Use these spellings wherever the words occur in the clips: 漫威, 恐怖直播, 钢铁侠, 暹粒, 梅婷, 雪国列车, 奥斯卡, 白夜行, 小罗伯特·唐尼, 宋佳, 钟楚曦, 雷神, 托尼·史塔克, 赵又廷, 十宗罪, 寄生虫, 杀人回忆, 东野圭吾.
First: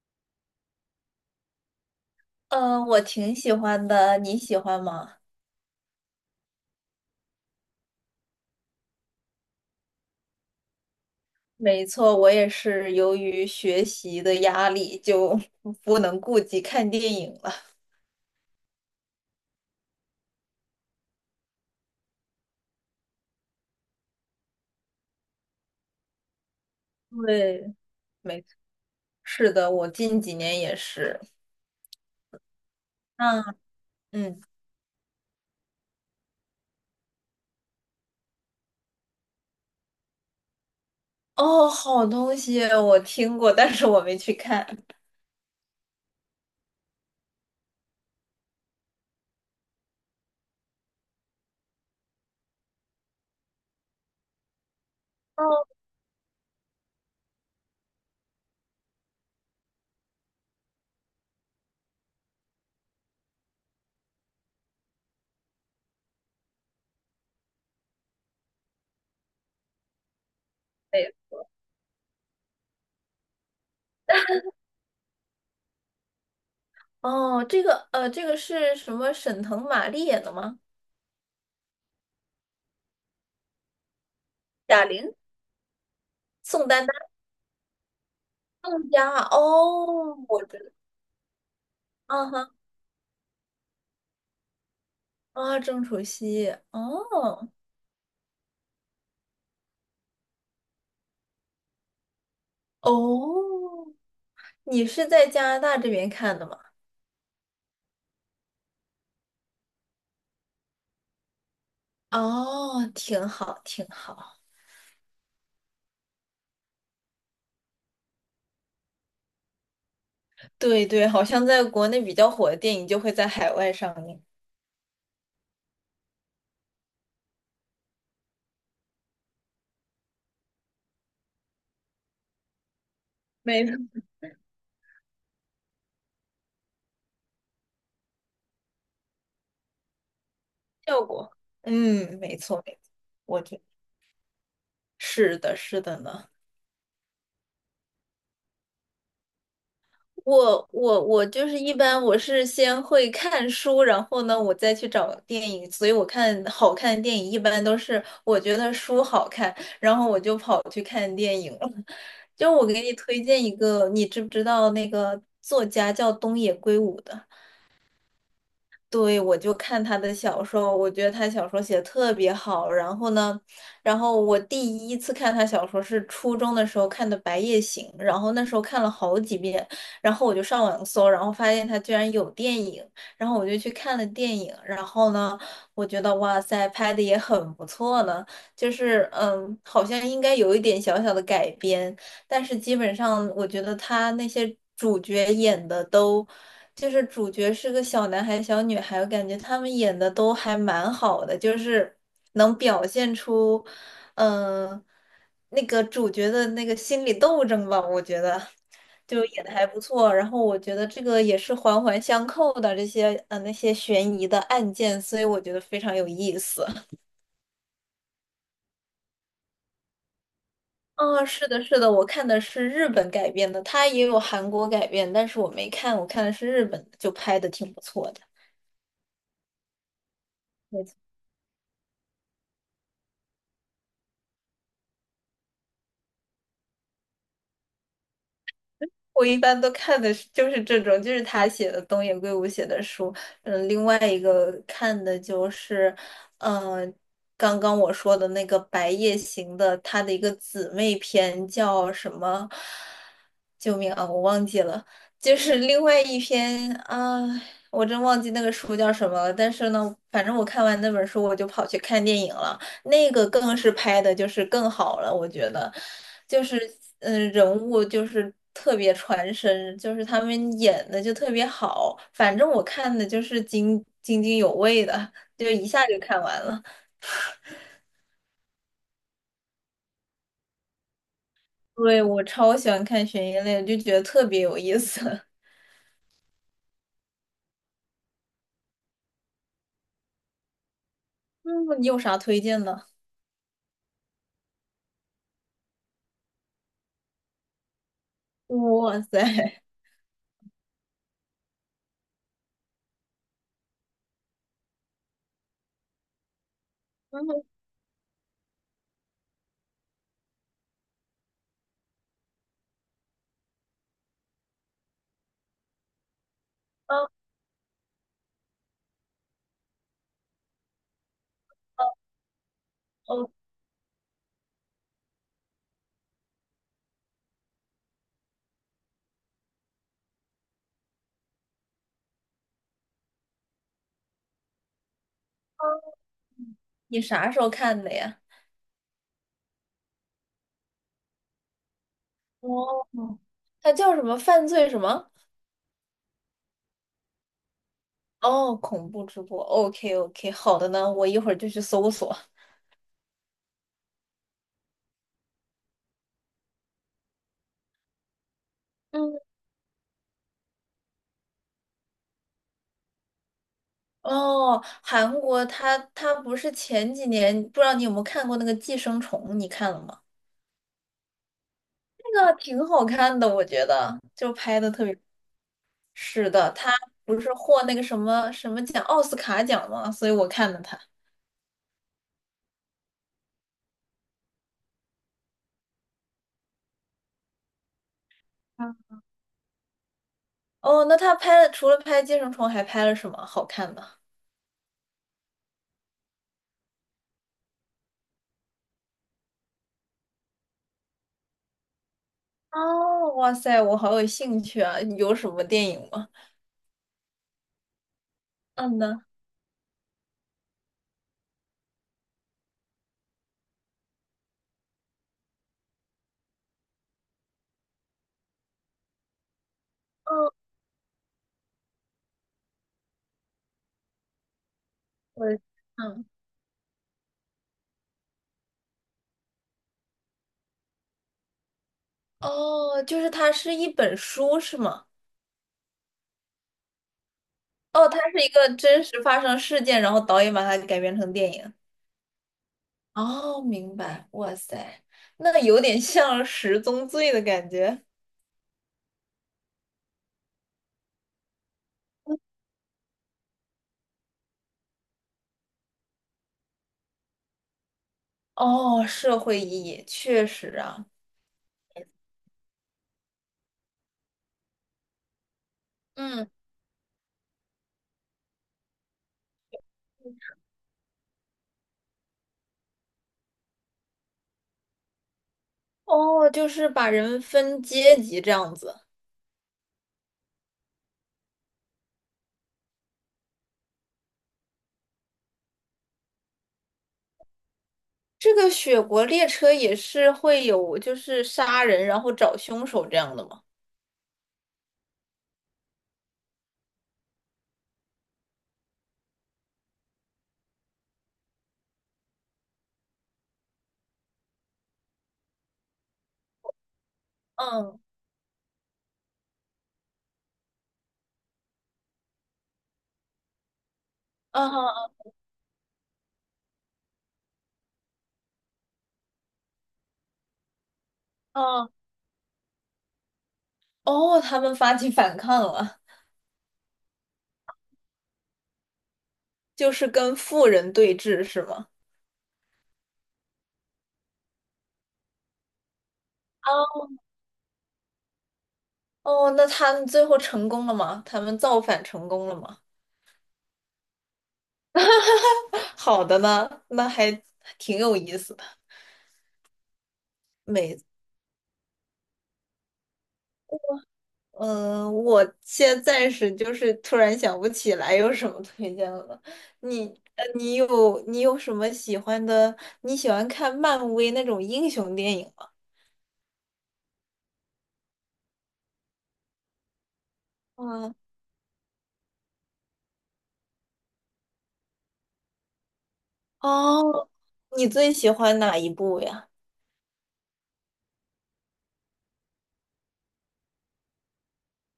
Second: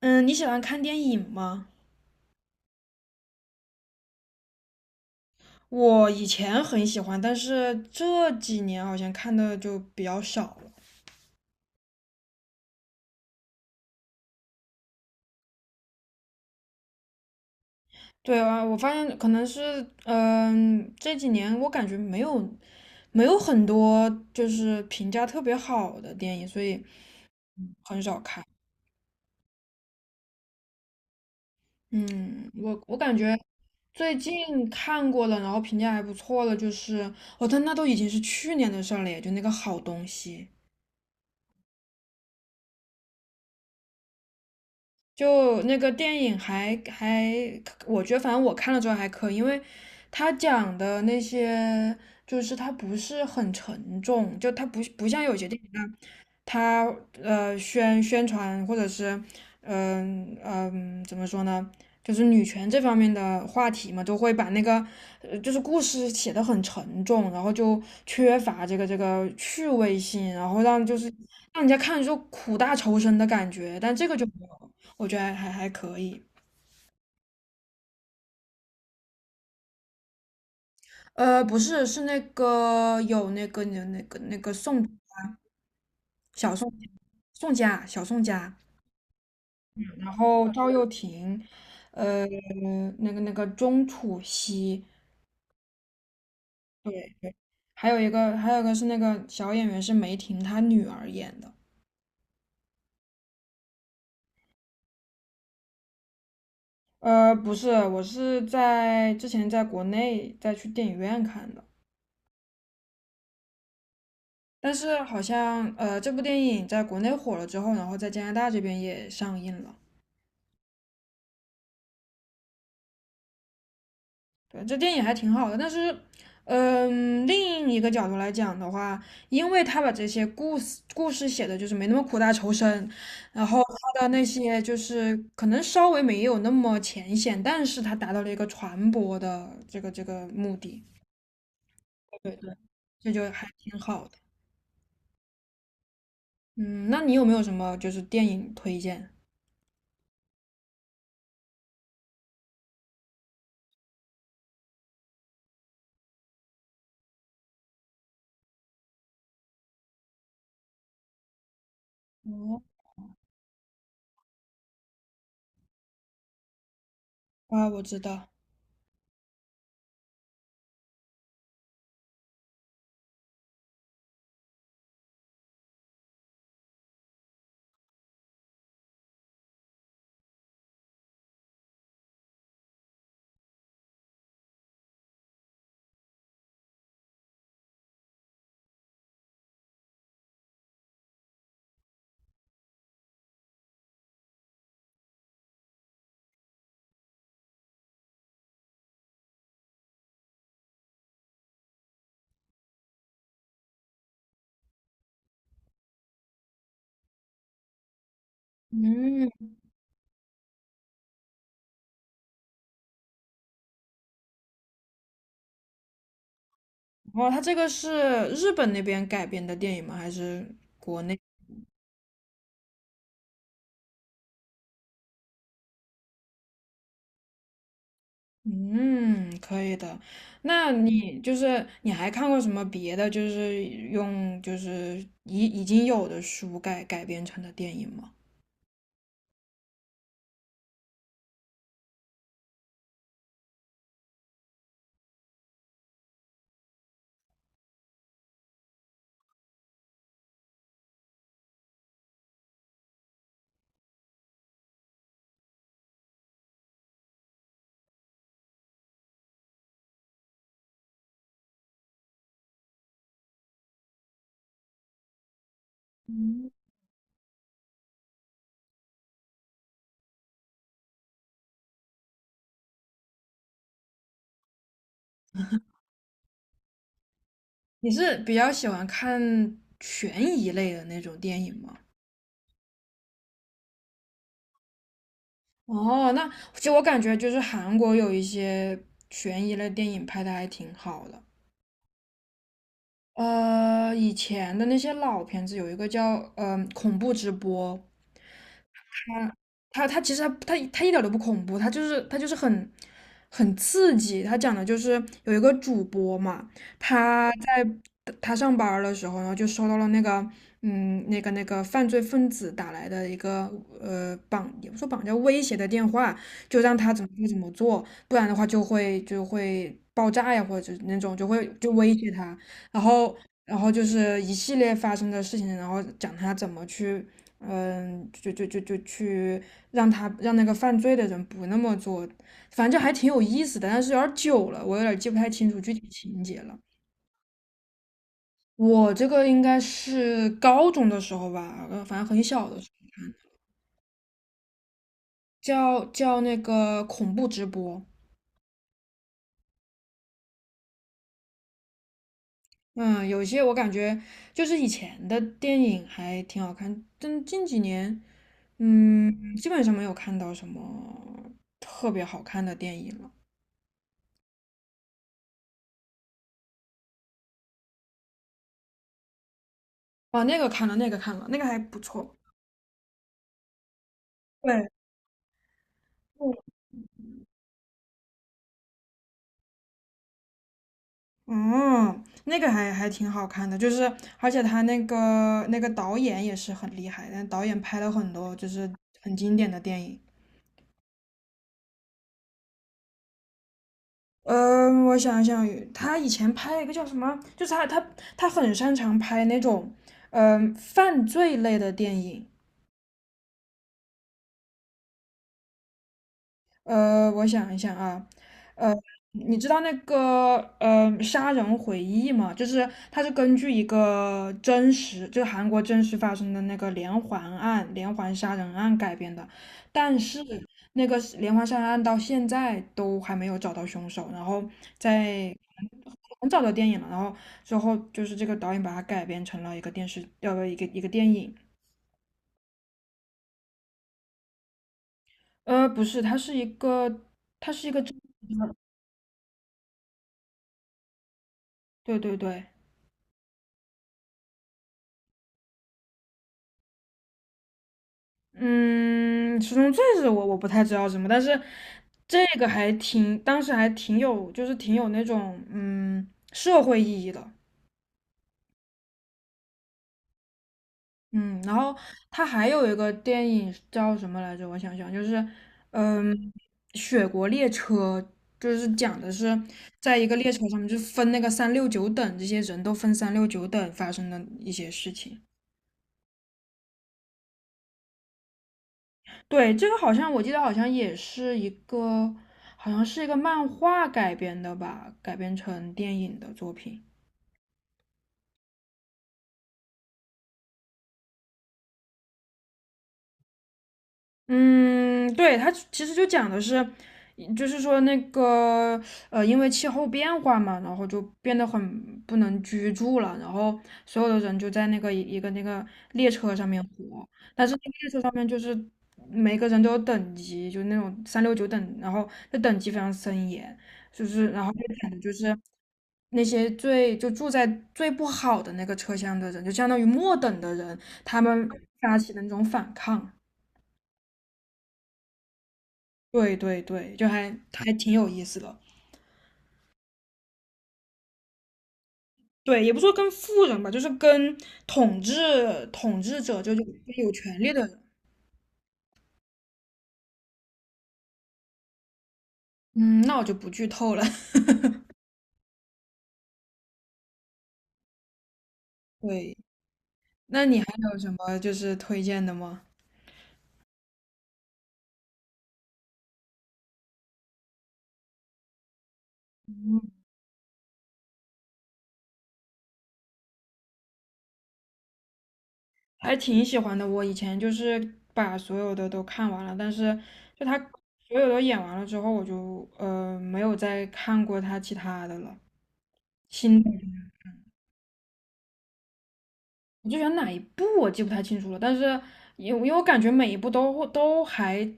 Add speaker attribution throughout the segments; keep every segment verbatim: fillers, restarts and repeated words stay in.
Speaker 1: 嗯，你喜欢看电影吗？
Speaker 2: 嗯，我挺喜欢的，你喜欢吗？
Speaker 1: 我以前很喜欢，但是这几年好像看的就比较少了。
Speaker 2: 没错，我也是由于学习的压力，就 不能顾及看电影了。
Speaker 1: 对啊，我发现可能是，嗯，这几年我感觉没有没有很多就是评价特别好的电影，所以
Speaker 2: 对，
Speaker 1: 很少
Speaker 2: 没
Speaker 1: 看。
Speaker 2: 错，是的，我近几年也是。
Speaker 1: 嗯，我我感觉
Speaker 2: 嗯
Speaker 1: 最
Speaker 2: 嗯，
Speaker 1: 近看过了，然后评价还不错了，就是哦，但那都已经是去年的事儿了耶，就那个好东西。
Speaker 2: 哦，好东西啊，我听过，但是我没去看。
Speaker 1: 就那个电影还还，我觉得反正我看了之后还可以，因为他讲的那些就是他不是很沉重，就他不不像有些
Speaker 2: 哦，
Speaker 1: 电影那他呃宣宣传或者是嗯嗯、呃呃怎么说呢，就是女权这方面的话题嘛，都会把那个呃就是故事写得很沉重，然后就缺乏这个这个趣味性，然后让就是
Speaker 2: 对，
Speaker 1: 让人家看着就苦大仇深的感觉，但这个就没有，我觉得还还可以。
Speaker 2: 哦，这个呃，这个是什么？沈腾、马丽演的吗？
Speaker 1: 呃，不是，是那个有那个那个那个宋
Speaker 2: 贾玲、
Speaker 1: 小
Speaker 2: 宋
Speaker 1: 宋
Speaker 2: 丹丹、
Speaker 1: 宋佳小宋佳。
Speaker 2: 宋佳。
Speaker 1: 然
Speaker 2: 哦，我
Speaker 1: 后
Speaker 2: 知
Speaker 1: 赵
Speaker 2: 道。
Speaker 1: 又廷，
Speaker 2: 啊
Speaker 1: 呃，
Speaker 2: 哈
Speaker 1: 那个那个钟楚曦，
Speaker 2: 啊，郑楚曦。
Speaker 1: 对对，
Speaker 2: 哦。
Speaker 1: 还有一个还有一个是那个小演员是梅婷她女儿演的，
Speaker 2: 哦，你是在加拿大这边看的吗？
Speaker 1: 呃，不是，我是在之前在国内再去电影院看的，
Speaker 2: 哦，挺好，挺好。
Speaker 1: 但是好像呃这部电影在国内火了之后，然后在加拿大这边也上映了。
Speaker 2: 对对，好像在国内比较火的电影就会在海外上映，
Speaker 1: 对，这电影还挺好的，但是，嗯，另一个角度来讲的话，因为他把这些故事故事写的就是没那么苦大仇深，然后
Speaker 2: 没错，
Speaker 1: 他的那些就是可能稍微没有那么浅显，但是他达到了一个传播的这个这个目的，
Speaker 2: 效果。嗯，
Speaker 1: 对
Speaker 2: 没
Speaker 1: 对，
Speaker 2: 错没错，
Speaker 1: 这就
Speaker 2: 我
Speaker 1: 还
Speaker 2: 觉
Speaker 1: 挺好的。
Speaker 2: 是的，是的呢。
Speaker 1: 嗯，那你有没有什么就是电影推荐？
Speaker 2: 我我我就是一般我是先会看书，然后呢，我再去找电影。所以我看好看的电影一般都是我觉得书好看，然后我就跑去看电影了。就
Speaker 1: 哦，
Speaker 2: 我给你推荐一个，你知不知道那个作家叫东野圭吾的？
Speaker 1: 啊，我知道，
Speaker 2: 对，我就看他的小说，我觉得他小说写得特别好。然后呢，然后我第一次看他小说是初中的时候看的《白夜行》，然后那时候看了好几遍，然后我就上网搜，然后发现他居然有电影，然后我就去看了电影。然后呢，我觉得哇塞，拍的也很不错呢，就是嗯，好像应该有一点小小的改编，但是基本上我觉得他那些主角演的都。就是主角是个小男孩、小女孩，我感觉他们演的都还蛮好的，就是能表现出，嗯、那个主角的那个心理斗争吧，我觉得就
Speaker 1: 嗯，
Speaker 2: 演的还不错。然后我觉得这个也是环环相扣的这些呃那些悬疑的案件，所以我觉得非常有意思。
Speaker 1: 哦，他这个是日本那边改编的电影吗？还是国内？
Speaker 2: 啊，是的，是的，我看的是日本改编的，它也有韩国改编，但是我没看，我看的是日本的，就拍的挺不错的。
Speaker 1: 嗯，可以的。那
Speaker 2: 没错。
Speaker 1: 你就是你还看过什么别的，就是用就是已已经有的书改改编成的电影吗？
Speaker 2: 我一般都看的是就是这种，就是他写的东野圭吾写的书。嗯，另外一个看的就是，嗯，刚刚我说的那个《白夜行》的，他的一个姊妹篇叫什么？救命啊，我忘记了。就是另外一篇啊，我真忘记那个书叫什么了。但是呢，反正我看完那本书，我就跑去看电影了。那个更是拍的就是更好了，我觉得。就是嗯、呃人物就是特别传神，就是他们演的就特别好，反正我看的就是津津津有味的，就一下就看完了。
Speaker 1: 你是比较喜欢看悬疑类的那种电影吗？
Speaker 2: 对，我超喜欢看悬疑类就觉得特别有意思。
Speaker 1: 哦，那其实我感觉就是韩国有一些悬疑类电影拍的还挺好的。
Speaker 2: 嗯，你有啥推荐的？
Speaker 1: 呃，以前的那些老片子有一个叫嗯、呃恐怖直播》，
Speaker 2: 哇塞，
Speaker 1: 他他其实他他他一点都不恐怖，他就是他就是很很刺激。他讲的就是有一个主播嘛，他
Speaker 2: 嗯
Speaker 1: 在他上班儿的时候，然后就收到了那个嗯那个那个犯罪分子打来的一个呃绑也不说绑架威胁的电话，就让他
Speaker 2: 啊
Speaker 1: 怎么做怎么做，不然的话就会就会爆炸呀，或者是那种就会就威胁他，然后。
Speaker 2: 哦，
Speaker 1: 然后。就是一系列发生的事情，然后讲他怎么去嗯，就就就就去让他让那个犯罪的人不那么做，反正还挺有意思的，但是有点儿久了，我有点儿记不太清楚具体情节了。
Speaker 2: 你啥时候看的呀？
Speaker 1: 我这个应该是高中的时候吧，呃反正很小的时候
Speaker 2: 哦，
Speaker 1: 看，
Speaker 2: 它叫什么？犯罪什么？
Speaker 1: 叫叫那个恐怖直播。
Speaker 2: 哦，恐怖直播。OK OK，好的呢，我一会儿就去搜索。
Speaker 1: 嗯，有些我感觉就是以前的电影还挺好看，但近几年，
Speaker 2: 嗯。
Speaker 1: 嗯，基本上没有看到什么特别好看的电影了。
Speaker 2: 哦，韩国它它不是前几年，不知道你有没有看过那个《寄生虫》，你看了吗？
Speaker 1: 哦，那个看了，那个看了，那个还不错。
Speaker 2: 那个挺好看的，我觉得就拍
Speaker 1: 对，
Speaker 2: 的特别。是的，他不是获那个什么什么奖，奥斯卡奖吗？所以我看了他。
Speaker 1: 嗯，那个还还挺好看的，就是而且他那个那个导演也是很厉害，但导演拍了很多就是
Speaker 2: 嗯
Speaker 1: 很经典的电影。
Speaker 2: 哦，那他拍了除了拍《寄生虫》，还拍了什么好看的？
Speaker 1: 嗯，我想想，他以前拍了一个叫什么，就是他他他很擅长拍那种嗯犯罪类的电影。
Speaker 2: 哦，哇塞，我好有兴趣啊！有什么电影吗？
Speaker 1: 呃，我想一想啊，呃，
Speaker 2: 嗯呢，
Speaker 1: 你知道那个呃《杀人回忆》吗？就是它是根据一个真实，就是韩国真实发生的那个连环案、连环杀人案改编的，但是
Speaker 2: 哦，
Speaker 1: 那个是连环杀人案到现在都还没有找到凶手，然后
Speaker 2: 我
Speaker 1: 在
Speaker 2: 嗯，
Speaker 1: 很早的电影了，然后之后就是这个导演把它改编成了一个电视，呃，一个一个电影，
Speaker 2: 哦，就是它是一本书是吗？
Speaker 1: 呃，不是，它是一个，它是一个
Speaker 2: 哦，
Speaker 1: 真
Speaker 2: 它是一个真实发生事件，然后导演把它改编成电影。
Speaker 1: 对对对。
Speaker 2: 哦，明白。哇塞，那 有点像《十宗罪》的感觉。
Speaker 1: 嗯，十中罪是我我不太知道什么，但是这个还挺，当时还挺有，就是挺有那种嗯社会意义的，
Speaker 2: 哦，社会意义确实啊。
Speaker 1: 嗯，然后他还有一个电影叫什么来着？我想想，就是嗯，
Speaker 2: 嗯，
Speaker 1: 《雪国列车》，就是讲的是在一个列车上面，就分那个三六九等，这些人都分三六九等发生的一些事情。
Speaker 2: 哦，就是把人分阶级这样子。
Speaker 1: 对，这个好像我记得好像也是一个，好像是一个漫画改编的吧，改编成电影的作品。
Speaker 2: 这个《雪国列车》也是会有，就是杀人然后找凶手这样的吗？
Speaker 1: 嗯，对，它其实就讲的是，就是说那个呃，因为气候变化嘛，然后就变得很不能居住了，然后所有的人就在那个一个那个列车上面活，但是那个
Speaker 2: 嗯，
Speaker 1: 列车上面就是每个人都有等级，就那种三六九等，然后这等级非常森严，就是然后就讲
Speaker 2: 啊
Speaker 1: 的就是。那些最就住在最不好的那个车厢的人，就相当于末等的人，他们
Speaker 2: 啊，
Speaker 1: 发起的那种反抗。
Speaker 2: 哦，他们发起反抗了，
Speaker 1: 对对对，就还还挺有意思的。
Speaker 2: 就是跟富人对峙是吗？
Speaker 1: 对，也不说跟富人吧，就是跟统治统治者，就就有权利的人。
Speaker 2: 哦，那他们最后成功了吗？他们造反成功了吗？
Speaker 1: 嗯，那我就不剧透了。
Speaker 2: 好的呢，那还挺有意思的。
Speaker 1: 对，那你还
Speaker 2: 没，
Speaker 1: 有什么就是推荐的吗？
Speaker 2: 嗯、我现在暂时就是突然想不起来有什么推荐了。你，呃，你有你有什么喜欢的？你喜欢看漫威那种英雄电影吗？
Speaker 1: 还挺喜欢的。我以前就是把所有的都看完了，但是就他
Speaker 2: 嗯，
Speaker 1: 所有都演完了之后，我就呃没有再看过他其他的了。新的
Speaker 2: 哦，你最喜欢哪一部呀？
Speaker 1: 我就选哪一部我记不太清楚了，但是因为因为我感觉每一部都都还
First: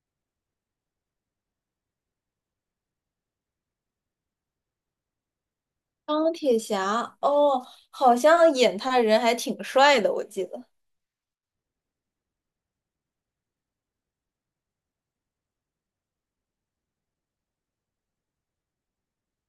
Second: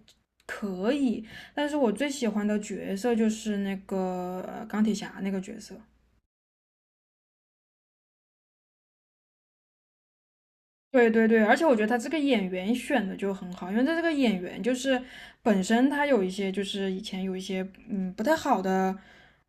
Speaker 1: 可以，但是我最喜欢的角色就是那个呃钢铁侠那个角色。
Speaker 2: 钢铁侠，哦，好像演他的人还挺帅的，我记得。
Speaker 1: 对对对，而且我觉得他这个演员选的就很好，因为他这个演员就是本身他有一些就是以前有一些嗯不太好的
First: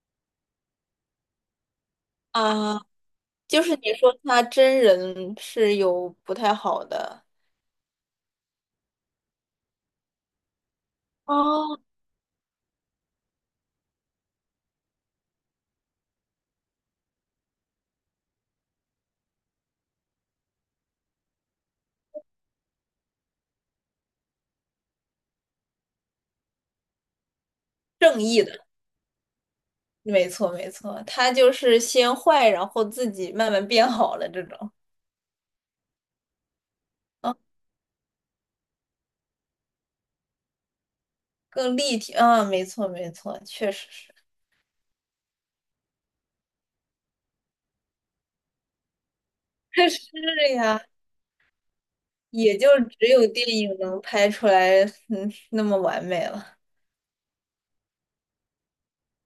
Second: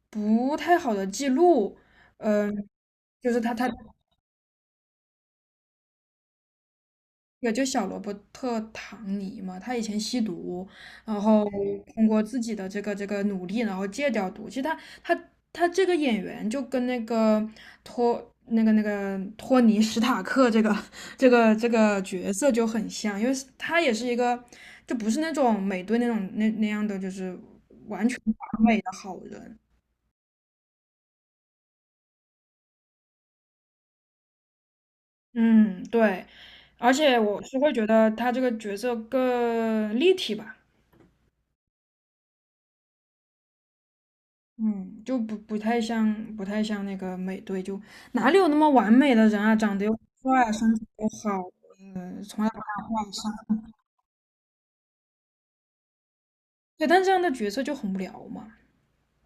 Speaker 1: 不太好的记录，嗯、
Speaker 2: 啊。
Speaker 1: 就是他
Speaker 2: 就
Speaker 1: 他
Speaker 2: 是你说他真人是有不太好的
Speaker 1: 有就小罗伯特·唐尼嘛，他以前吸毒，然后
Speaker 2: 哦，
Speaker 1: 通过自己的这个这个努力，然后戒掉毒。其实他他他这个演员就跟那个托那个那个托尼·史塔克这个 这个这个角色就很像，因为他也是一个就不是那种美队那种那那样的就是完全
Speaker 2: 正义的，
Speaker 1: 完美的好人。
Speaker 2: 没错没错，他就是先坏，然后自己慢慢变好了这种，
Speaker 1: 嗯，对，而且
Speaker 2: 啊，
Speaker 1: 我是会觉得他这个角色更立体吧。
Speaker 2: 更立体，啊，没错没错，确实是，
Speaker 1: 嗯，就不不太像，不太像那个美队，就哪里有那么完美的人啊？长得 又
Speaker 2: 是
Speaker 1: 帅啊，身
Speaker 2: 呀，
Speaker 1: 材又好，嗯，从来不
Speaker 2: 也就
Speaker 1: 敢
Speaker 2: 只
Speaker 1: 患
Speaker 2: 有
Speaker 1: 上。
Speaker 2: 电影能拍出来，嗯，那么完美了。
Speaker 1: 对，但这样的角色就很无聊嘛。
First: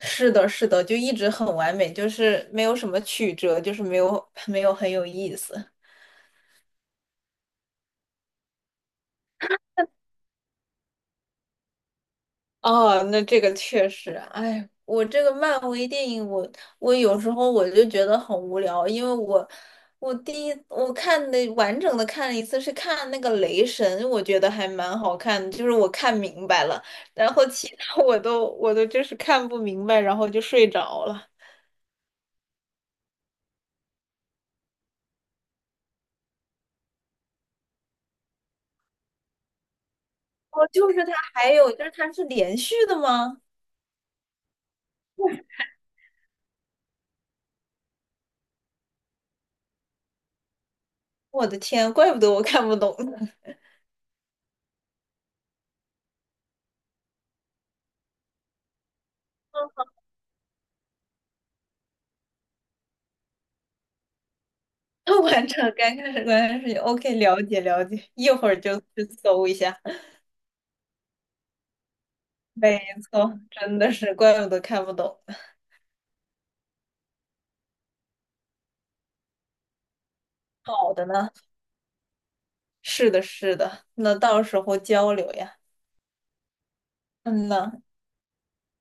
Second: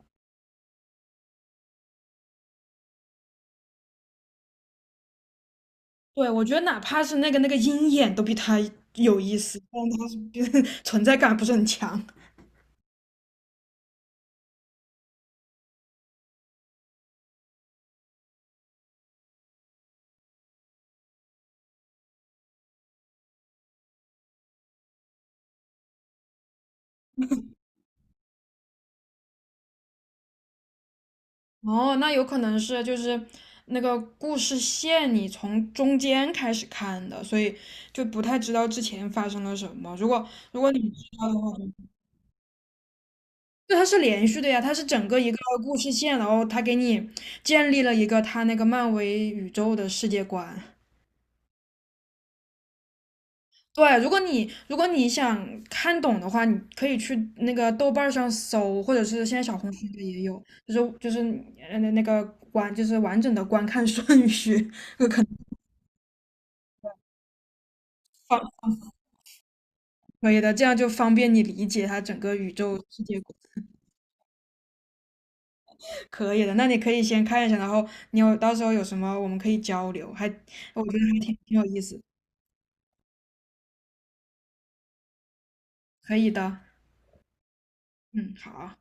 Speaker 2: 是的，是的，就一直很完美，就是没有什么曲折，就是没有没有很有意思。
Speaker 1: 对，我觉得哪怕是那个那个鹰眼都比他有意思，但他是比 存在感不是很强。
Speaker 2: 哦，那这个确实，哎，我这个漫威电影我，我有时候我就觉得很无聊，因为我我第一我看的完整的看了一次是看那个雷神，我觉得还蛮好看的，就是我看明白了，然后其他我都我都就是看不明白，然后就睡着了。
Speaker 1: 哦，那有可能是就是那个故事线你从中间开始看的，所以就不太知道之前发生了什么。如果如
Speaker 2: 哦，
Speaker 1: 果你
Speaker 2: 就是
Speaker 1: 知
Speaker 2: 它
Speaker 1: 道的
Speaker 2: 还有
Speaker 1: 话。
Speaker 2: 就是它是连续的吗？
Speaker 1: 对，它是连续的呀，它是整个一个故事线，然后它给你建立了一个它那个漫威宇宙的世界观。
Speaker 2: 我的天，怪不得我看不懂呢。
Speaker 1: 对，如果你如果你想看懂的话，你可以去那个豆瓣儿上搜，或者是现在小红 书里也有，就是就是呃那个观，就是完整的观看顺序，
Speaker 2: 完整，刚开始刚开始，OK，了解了解，一会儿
Speaker 1: 方
Speaker 2: 就去搜一下。
Speaker 1: 可以的，这样就方便你理解它整个宇
Speaker 2: 没
Speaker 1: 宙世界观。
Speaker 2: 错，真的是，怪不得看不懂。
Speaker 1: 可以的，那你可以先看一下，然后你有到时候有什么我们可以交流，还我
Speaker 2: 好
Speaker 1: 觉得
Speaker 2: 的
Speaker 1: 还
Speaker 2: 呢，
Speaker 1: 挺挺有意思。
Speaker 2: 是的，是的，那到时候交流呀。
Speaker 1: 可以的。
Speaker 2: 嗯呐。
Speaker 1: 嗯，好啊。